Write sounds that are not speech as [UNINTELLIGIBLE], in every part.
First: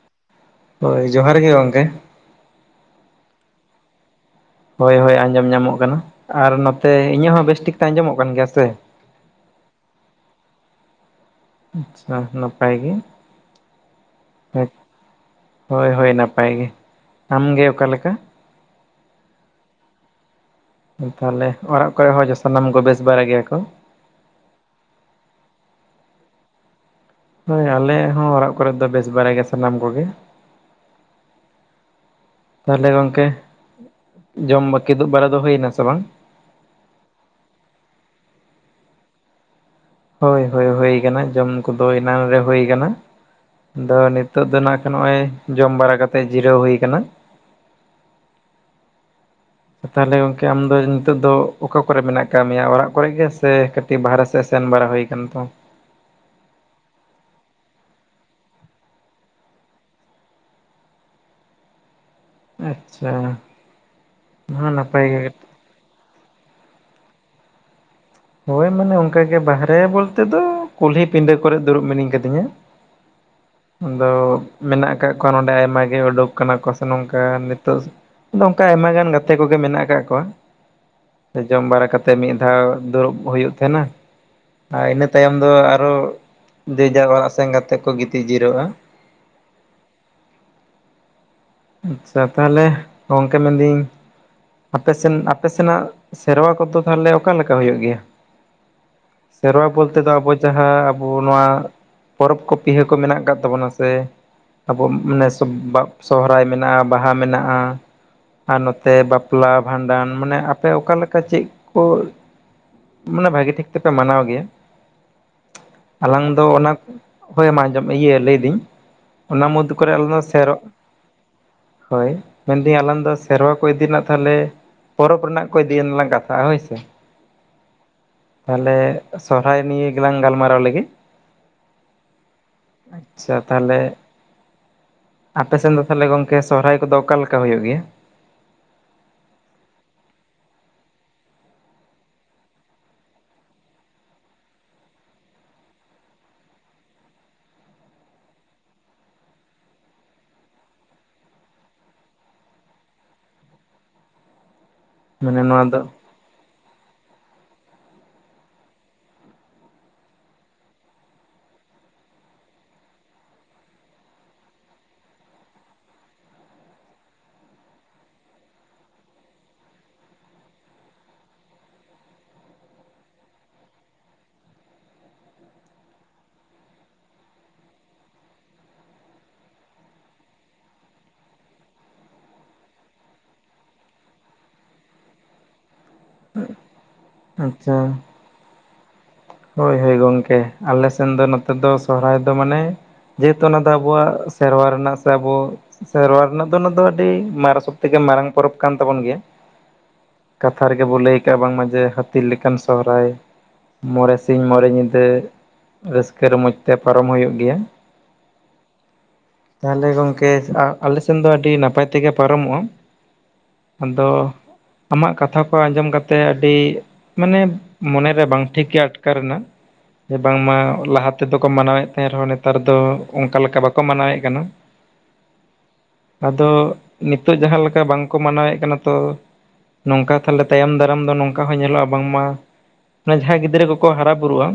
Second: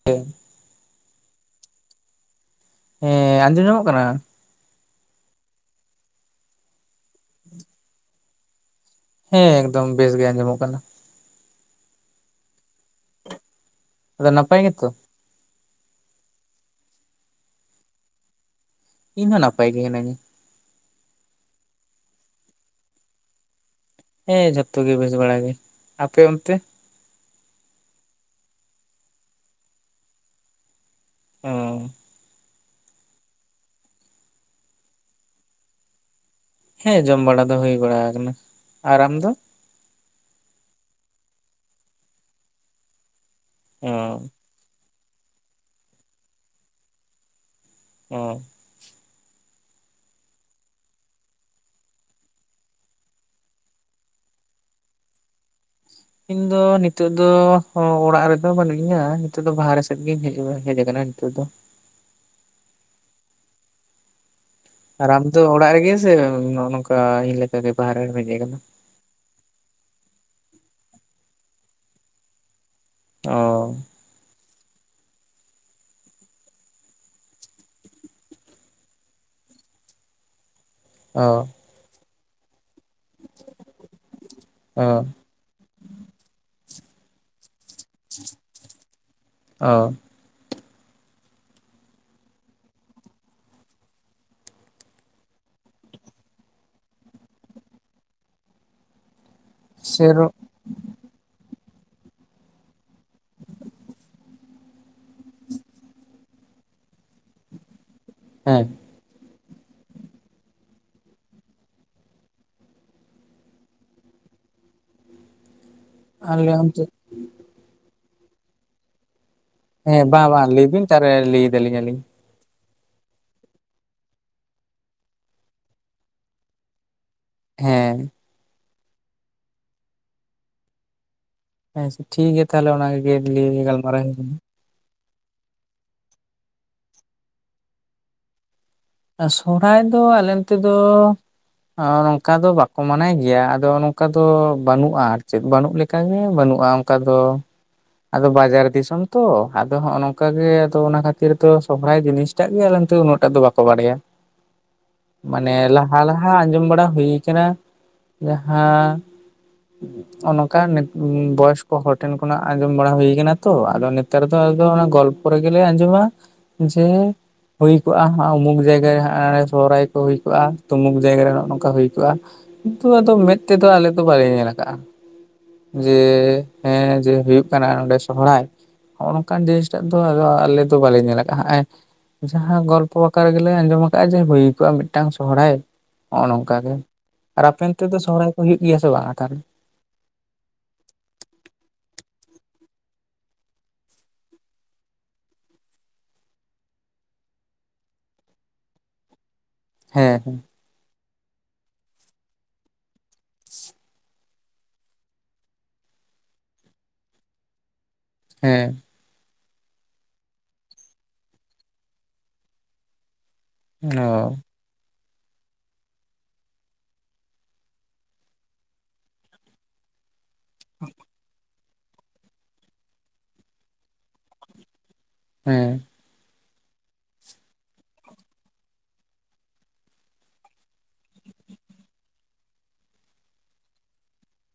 [INAUDIBLE] ᱦᱳᱭ ᱡᱚᱦᱟᱨ ᱜᱮ ᱜᱚᱝᱠᱮ᱾ ᱦᱮᱸ ᱟᱸᱡᱚᱢ ᱧᱟᱢᱚᱜ ᱠᱟᱱᱟ? ᱦᱳᱭ ᱦᱳᱭ ᱟᱸᱡᱚᱢ ᱧᱟᱢᱚᱜ ᱠᱟᱱᱟ, ᱟᱨ ᱱᱚᱛᱮ ᱤᱧᱟᱹᱜ ᱦᱚᱸ ᱵᱮᱥᱴᱷᱤᱠ ᱛᱮ ᱟᱸᱡᱚᱢᱚᱜ ᱠᱟᱱ ᱜᱮᱭᱟ ᱥᱮ? ᱦᱮᱸ ᱮᱠᱫᱚᱢ ᱵᱮᱥ ᱜᱮ ᱟᱸᱡᱚᱢᱚᱜ ᱠᱟᱱᱟ᱾ ᱟᱪᱪᱷᱟ ᱱᱟᱯᱟᱭ ᱜᱮ᱾ ᱟᱫᱚ ᱱᱟᱯᱟᱭ ᱜᱮᱛᱚ? ᱦᱳᱭ ᱦᱳᱭ ᱱᱟᱯᱟᱭ ᱜᱮ᱾ ᱟᱢ ᱜᱮ ᱚᱠᱟᱞᱮᱠᱟ? ᱤᱧ ᱦᱚᱸ ᱱᱟᱯᱟᱭ ᱜᱮ ᱦᱤᱱᱟᱹᱧᱟ᱾ ᱛᱟᱦᱚᱞᱮ ᱚᱲᱟᱜ ᱠᱚᱨᱮ ᱦᱚᱸ ᱥᱟᱱᱟᱢ ᱠᱚ ᱵᱮᱥ ᱵᱟᱲᱟᱭ ᱜᱮᱭᱟ ᱠᱚ? ᱦᱮᱸ ᱡᱷᱚᱛᱚ ᱜᱮ ᱵᱮᱥ ᱵᱟᱲᱟ ᱜᱮ᱾ ᱟᱯᱮ ᱚᱱᱛᱮ? ᱦᱳᱭ ᱟᱞᱮ ᱦᱚᱸ ᱚᱲᱟᱜ ᱠᱚᱨᱮ ᱫᱚ ᱵᱮᱥ ᱵᱟᱲᱟ ᱜᱮ ᱥᱟᱱᱟᱢ ᱠᱚᱜᱮ᱾ [UNINTELLIGIBLE] ᱛᱟᱦᱚᱞᱮ ᱜᱚᱝᱠᱮ ᱡᱚᱢ ᱵᱟᱠᱤᱫᱩᱜ ᱵᱟᱲᱟ ᱫᱚ ᱦᱩᱭᱱᱟ ᱥᱮ ᱵᱟᱝ? ᱦᱮᱸ ᱡᱚᱢ ᱵᱟᱲᱟ ᱫᱚ ᱦᱩᱭ ᱵᱟᱲᱟ ᱟᱠᱟᱱᱟ᱾ ᱟᱨ ᱟᱢ ᱫᱚ? ᱦᱳᱭ ᱦᱳᱭ ᱦᱩᱭ ᱟᱠᱟᱱᱟ ᱡᱚᱢ ᱠᱚᱫᱚ ᱮᱱᱟᱱ ᱨᱮ ᱦ ᱟᱠᱟᱱᱟ ᱚ ᱟᱫᱚ ᱱᱤᱛᱳ ᱫᱚ ᱛᱚ ᱱᱚᱜᱼᱚᱭ ᱡᱚᱢ ᱵᱟᱲᱟ ᱠᱟᱛᱮᱮᱫ ᱡᱤᱨᱟᱹᱣ ᱦᱩᱭ ᱠᱟᱱᱟ᱾ ᱦᱚᱸ᱾ ᱛᱟᱦᱚᱞᱮ ᱜᱚᱝᱠᱮ ᱟᱢ ᱫᱚ ᱱᱤᱛᱚᱜ ᱫᱚ ᱚᱠᱟ ᱠᱚᱨᱮ ᱢᱮᱱᱟᱜ ᱟᱠᱟᱫ ᱢᱮᱭᱟ ᱚᱲᱟᱜ ᱠᱚᱨᱮ ᱜᱮ ᱥᱮ ᱠᱟᱹᱤᱡ ᱵᱟᱨᱦᱮ ᱥᱮᱫ ᱥᱮᱱ ᱵᱟᱲᱟ ᱦᱩᱭ ᱟᱠᱟᱱ ᱛᱚ? ᱤᱧ ᱫᱚ ᱱᱤᱛᱚᱜ ᱫᱚ ᱚᱲᱟᱜ ᱨᱮᱫᱚ ᱵᱟᱹᱱᱩᱜ ᱤᱧᱟ, ᱱᱤᱛᱚᱜ ᱫᱚ ᱵᱟᱨᱦᱮ ᱥᱮᱫ ᱜᱮᱤᱧ ᱦᱤᱡᱩᱜᱼᱟ᱾ ᱦᱮᱡᱸ ᱠᱟᱱᱟ ᱱᱤᱛ ᱫᱚ᱾ ᱟᱪᱪᱷᱟ᱾ ᱦᱚᱸ ᱱᱟᱯᱟᱭ ᱟᱨ ᱜᱮ ᱟᱢ ᱫᱚ ᱚᱲᱟᱜ ᱨᱮᱜᱮ ᱥᱮ ᱱᱚᱝᱠᱟ ᱤᱧ ᱞᱮᱠᱟ ᱵᱟᱦᱚᱨᱮ ᱨᱮ? ᱦᱳᱭ ᱢᱟᱱᱮ ᱚᱱᱠᱟᱜᱮ ᱵᱟᱦᱨᱮ ᱵᱚᱞᱛᱮ ᱫᱚ ᱠᱩᱞᱦᱤ ᱯᱤᱸᱰᱟᱹ ᱠᱚᱨᱮᱮᱫ ᱫᱩᱲᱩᱵ ᱢᱤᱱᱟᱹᱧ ᱠᱟᱫᱤᱧᱟ᱾ ᱚ᱾ ᱟᱫᱚ ᱢᱮᱱᱟᱜ ᱟᱠᱟᱫ ᱠᱚᱣᱟ ᱱᱚᱰᱮ ᱟᱭᱢᱟᱜ ᱜᱮ ᱩᱰᱩᱠ ᱟᱠᱟᱱᱟ ᱠᱚ ᱥᱮ ᱱᱚᱝᱠᱟ ᱱᱤᱛᱚᱜ ᱚᱱᱠᱟ ᱟᱭᱢᱟ ᱜᱟᱱ ᱜᱟᱛᱮ ᱠᱚᱜᱮ ᱢᱮᱱᱟᱜ ᱟᱠᱟᱫ ᱠᱚᱣᱟ᱾ ᱚ ᱡᱚᱢ ᱵᱟᱲᱟ ᱠᱟᱛᱮ ᱢᱤᱫ ᱫᱷᱟᱣ ᱫᱩᱲᱩᱵ ᱦᱩᱭᱩᱜ ᱛᱟᱦᱮᱱᱟ ᱟᱨ ᱚ ᱤᱱᱟᱹ ᱛᱟᱭᱚᱢ ᱟ ᱫᱚ ᱟᱨᱚ ᱡᱮᱡᱟᱨ ᱚᱲᱟᱜ ᱥᱮᱱ ᱠᱟᱛᱮᱮᱫ ᱠᱚ ᱜᱤᱛᱤᱡᱤᱡᱤᱨᱟᱹᱜᱼᱟ᱾ ᱚ᱾ ᱟᱪᱪᱷᱟ ᱛᱟᱦᱚᱞᱮ ᱜᱚᱝᱠᱮ ᱢᱮᱱᱫᱟᱹᱧ ᱟᱯᱮᱥᱱ ᱟᱯ ᱥᱮᱱᱟᱜ ᱥᱮᱨᱣᱟ ᱠᱚᱫᱚ ᱛᱟᱦᱚᱞᱮ ᱚᱠᱟᱞ ᱞᱮᱠᱟ ᱦᱩᱭᱩᱜ ᱜᱮᱭᱟ? ᱥᱮᱮᱨᱣᱟ ᱵᱚᱞᱞᱛᱮ ᱫᱚ ᱥᱮᱨᱚ ᱟᱵᱚᱪ ᱡᱟᱦᱟᱸ ᱟᱵᱚ ᱱᱚᱣᱟ ᱯᱚᱨᱚᱵᱽ ᱠᱚ ᱯᱤᱦᱟᱹ ᱠᱚ ᱢᱮᱱᱟᱜ ᱟᱠᱟᱫ ᱛᱟᱵᱚᱱᱟ ᱥᱮ ᱟᱵᱚ ᱱᱮᱥ ᱥᱚᱨᱦᱟᱭ ᱢᱮᱱᱟᱜᱼᱟ ᱵᱟᱦᱟ ᱢᱮᱱᱟᱜᱼᱟ ᱟᱨ ᱦᱮᱸ ᱛᱮ ᱵᱟᱯᱞᱟ ᱵᱷᱟᱸᱰᱟᱱ ᱢᱟᱱᱮ ᱟᱯᱮ ᱚᱠᱟᱮ ᱞᱮᱠᱟ ᱪᱮᱫ ᱠᱚ ᱢᱟᱱᱮ ᱵᱷᱟᱜᱤ ᱴᱷᱤᱠ ᱛᱮᱯᱮ ᱢᱟᱱᱟᱣ ᱜᱮᱭᱟ ᱟᱞᱟᱝ ᱫᱚ ᱟᱞᱮ ᱚᱱᱟ ᱚᱱᱛᱮ ᱦᱳᱭ ᱢᱟᱚᱢ ᱤᱭᱟᱹ ᱞᱟᱹᱭᱫᱟᱹᱧ ᱚᱱᱟ ᱢᱩᱚᱫᱽᱮ ᱦᱮᱸ ᱵᱟᱝ ᱵᱟᱝ ᱞᱟᱹᱭ ᱵᱤᱱ ᱛᱟᱦᱚᱞᱮ ᱞᱟᱹᱭ ᱫᱟᱞᱤᱧ ᱟᱹᱞᱤᱧ ᱦᱳᱭ ᱢᱮᱱᱫᱟᱹᱧ ᱟᱞᱝ ᱫᱚ ᱥᱮᱨᱣᱟ ᱠᱚ ᱤᱫᱤ ᱨᱮᱱᱟᱜ ᱛᱟᱦᱚᱞᱮ ᱯᱚᱨᱚᱵᱽ ᱨᱮᱱᱟᱜ ᱠᱚᱭ ᱫᱤᱭᱤᱱᱞᱟᱝ ᱠᱟᱛᱷᱟᱼᱟ ᱦᱳᱭ ᱥᱮᱮ ᱦᱮᱸ ᱛᱟᱦᱚᱞᱮ ᱥᱚᱨᱦᱟᱭ ᱱᱤᱭ ᱜᱮᱞᱟᱝ ᱜᱟᱞᱢᱟᱨᱟᱣ ᱞᱟᱹᱜᱤᱫ ᱟᱪᱸᱪᱷᱟ ᱴᱷᱤᱠ ᱜᱮᱭᱟ ᱛᱟᱦᱚᱞᱮ ᱚᱱᱟᱜᱮ ᱟᱪᱪᱷᱟ ᱞᱟᱹᱭ ᱜᱟᱞᱢᱟᱨᱟᱣ ᱦᱩᱭᱱᱟ ᱟᱯᱮᱥᱮᱫ ᱫᱚ ᱛᱟᱦᱚᱞᱮ ᱜᱚᱝᱠᱮ ᱥᱚᱦᱦᱟᱭ ᱠᱚᱫᱚ ᱚᱠᱟᱞᱮ ᱞᱮᱠᱟ ᱦᱩᱭᱩᱜ ᱜᱮᱭᱟ? ᱟᱨ ᱥᱚᱨᱦᱟᱭ ᱫᱚ ᱟᱞᱮ ᱛᱮᱫᱚ ᱱᱚᱝᱠᱟ ᱫᱚ ᱵᱟᱠᱚ ᱢᱟᱱᱟᱭ ᱜᱮᱭᱟ ᱟᱫᱚ ᱱᱚᱝᱠᱟ ᱫᱚ ᱵᱟᱹᱱᱩᱜᱼᱟ ᱟᱨ ᱪᱮᱫ ᱵᱟᱹᱱᱩᱜ ᱞᱮᱠᱟ ᱚᱱᱠᱟᱜ ᱜᱮ ᱵᱟᱹᱱᱩᱜᱼᱟ ᱚᱱᱠᱟ ᱫᱚ ᱟᱫᱚ ᱵᱟᱡᱟᱨ ᱫᱤᱥᱚᱢ ᱛᱚ ᱟᱫᱚ ᱦᱚᱸᱜᱚ ᱱᱚᱝᱠᱟᱟᱜᱮ ᱟᱫᱚ ᱚᱱᱟ ᱠᱷᱟᱛᱤᱨ ᱛᱚ ᱥᱚᱦᱨᱟᱭ ᱡᱤᱱᱤᱥ ᱮᱴᱟᱜ ᱜᱮ ᱟᱞᱛᱮ ᱩᱱᱟᱹᱜᱴᱟᱜ ᱫᱚ ᱵᱟᱠᱚ ᱵᱟᱲᱟᱭᱟ ᱢᱟᱱᱮ ᱱᱚᱣᱟ ᱫᱚ ᱞᱟᱦᱟ ᱞᱟᱦᱟ ᱡᱟᱦᱟᱸ ᱟᱸᱡᱚᱢ ᱵᱟᱲᱟ ᱦᱩᱭ ᱟᱠᱟᱱᱟ ᱡᱟᱦᱟᱸ ᱜ ᱱᱚᱝᱠᱟ ᱵᱚᱭᱚᱥ ᱠᱚ ᱦᱚᱲ ᱴᱷᱮᱱ ᱠᱷᱚᱱᱟᱜ ᱟᱸᱡᱚᱢ ᱵᱟᱲᱟ ᱦᱩᱭ ᱟᱠᱟᱱᱟ ᱛᱚ ᱟᱫᱚ ᱱᱮᱛᱟᱨ ᱫᱚ ᱟᱫᱚ ᱚᱱᱟ ᱜᱚᱞᱯᱚ ᱯᱚᱨᱮ ᱜᱮᱞᱮ ᱟᱸᱡᱚᱢᱟ ᱡᱮ ᱦᱩᱭ ᱠᱚᱜᱼᱟ ᱩᱢᱩᱠ ᱡᱟᱭᱜᱟ ᱨᱮ ᱥᱚᱦᱟᱭ ᱠᱚ ᱦᱩᱭ ᱠᱚᱜᱼᱟ ᱩᱢᱩᱠ ᱡᱟᱭᱜᱟᱮ ᱱᱚᱜᱼ ᱱᱚᱝᱠᱟ ᱦᱩᱭ ᱠᱚᱜᱼᱟ ᱠᱤᱱᱛᱩ ᱟᱫᱚ ᱢᱮᱫ ᱛᱮᱫᱚ ᱟᱞᱮ ᱫᱚ ᱵᱟᱞᱮ ᱧᱮᱞ ᱟᱠᱟᱟᱜᱼᱟ ᱡᱮ ᱦᱮᱸ ᱡᱮ ᱦᱳᱜ ᱠᱟᱱᱟ ᱱᱚᱸᱰᱮ ᱥᱚᱨᱦᱟᱭ ᱜᱚ ᱱᱚᱝᱠᱟᱱ ᱡᱤᱱᱤᱥᱴᱟᱜ ᱫᱚ ᱟᱞᱮ ᱫᱚ ᱵᱟᱞᱮ ᱧᱮᱞ ᱠᱟᱜᱼᱟ ᱦᱮ ᱡᱟᱦᱟᱸ ᱜᱚᱞᱚ ᱟᱛᱚ ᱟᱠᱠᱟ ᱨᱮᱜᱮᱞᱮ ᱟᱸᱡᱚᱢ ᱟᱠᱟᱟᱜᱼᱟ ᱡᱮ ᱦᱩᱭ ᱠᱚᱜᱼᱟ ᱢᱤᱫᱴᱟᱝ ᱥᱚᱦᱦᱟᱭ ᱱᱚᱜᱼᱚ ᱱᱚᱝᱠᱟ ᱜᱮ ᱟᱨ ᱦᱟᱯᱮᱱ ᱟᱪᱪᱷᱟ ᱛᱮᱫᱚ ᱥᱚᱦᱦᱟᱭ ᱠᱚ ᱦᱩᱭᱩᱜ ᱜᱮᱭᱟ ᱥᱮ ᱵᱟᱝᱟ ᱠᱟᱨ ᱦᱳᱭ ᱦᱳᱭ ᱜᱚᱢᱠᱮ ᱟᱞᱮ ᱥᱮᱱ ᱫᱚ ᱱᱚᱛᱮ ᱫᱚ ᱥᱚᱦᱦᱟᱭ ᱫᱚ ᱢᱟᱱᱮ ᱡᱮᱦᱮᱛᱩ ᱚᱱᱟ ᱫᱚ ᱟᱵᱚᱣᱟᱜ ᱥᱮᱨᱣᱟ ᱨᱮᱱᱟᱜ ᱥᱮ ᱟᱵᱚ ᱥᱮᱨᱣᱟ ᱨᱮᱱᱟᱜ ᱫᱚ ᱱᱚᱣᱟ ᱫᱚ ᱟᱹᱰᱤ ᱢᱟᱨᱟᱝ ᱥᱚᱵ ᱛᱷᱮᱠᱮ ᱢᱟᱨᱟᱝ ᱯᱚᱨᱚᱵᱽ ᱠᱟᱱ ᱛᱟᱵᱚᱱ ᱜᱮᱭᱟ ᱦᱮᱸ ᱠᱟᱛᱷᱟ ᱨᱮᱜᱮ ᱵᱚ ᱞᱟᱹᱭ ᱠᱟᱜᱼᱟ ᱵᱟᱝᱢᱟ ᱡᱮ ᱦᱟᱹᱛᱤ ᱞᱮᱠᱟᱱ ᱥᱚᱦᱨᱟᱭ ᱢᱚᱬᱮ ᱥᱤᱧ ᱢᱚᱬᱮ ᱧᱤᱫᱟᱹ ᱨᱟᱹᱥᱠᱟᱹ ᱨᱚᱢᱚᱡᱽ ᱛᱮ ᱯᱟᱨᱚᱢ ᱦᱩᱭᱩᱜ ᱜᱮᱭᱟ ᱦᱮᱸ ᱛᱟᱦᱚᱞᱮ ᱜᱚᱝᱠᱮ ᱟᱞᱮᱥᱮᱱ ᱫᱚ ᱟᱹᱰᱤ ᱱᱟᱯᱟᱭ ᱛᱮᱜᱮ ᱯᱟᱨᱚᱢᱚᱜᱼᱟ ᱟᱫᱚ ᱚ ᱟᱢᱟᱜ ᱠᱟᱛᱷᱟ ᱠᱚ ᱟᱸᱡᱚᱢ ᱠᱟᱛᱮ ᱟᱹᱰᱤ ᱢᱟᱱᱮ ᱢᱚᱱᱮᱨᱮ ᱵᱟᱝ ᱴᱷᱤᱠ ᱟᱴᱠᱟᱨ ᱨᱮᱱᱟ ᱵᱟᱝᱢᱟ ᱞᱟᱦᱟ ᱛᱮᱫᱚ ᱢᱟᱱᱟᱣᱮᱫ ᱛᱟᱦᱮᱸ ᱨᱮᱦᱚᱸ ᱱᱮᱛᱟᱨ ᱫᱚ ᱚᱱᱠᱟ ᱞᱮᱠᱟ ᱵᱟᱠᱚ ᱢᱟᱱᱟᱣᱮᱫ ᱠᱟᱱᱟ ᱦᱮᱸ ᱟᱫᱚ ᱱᱤᱛᱚᱜ ᱡᱟᱦᱟᱸ ᱞᱮᱠᱟ ᱵᱟᱝᱠᱚ ᱢᱟᱱᱟᱣᱮᱫ ᱠᱟᱱᱟ ᱛᱚ ᱱᱚᱝᱠᱟ ᱛᱟᱦᱚᱞᱮ ᱛᱟᱭᱚᱢ ᱫᱟᱨᱟᱢ ᱫᱚ ᱱᱚᱝᱠᱟ ᱦᱚᱸ ᱧᱮᱞᱚᱜᱼᱟ ᱵᱟᱝᱢᱟ ᱡᱟᱦᱟᱸᱭ ᱜᱤᱫᱽᱨᱟᱹ ᱠᱚ ᱠᱚ ᱦᱟᱨᱟ ᱵᱩᱨᱩᱜᱼᱟ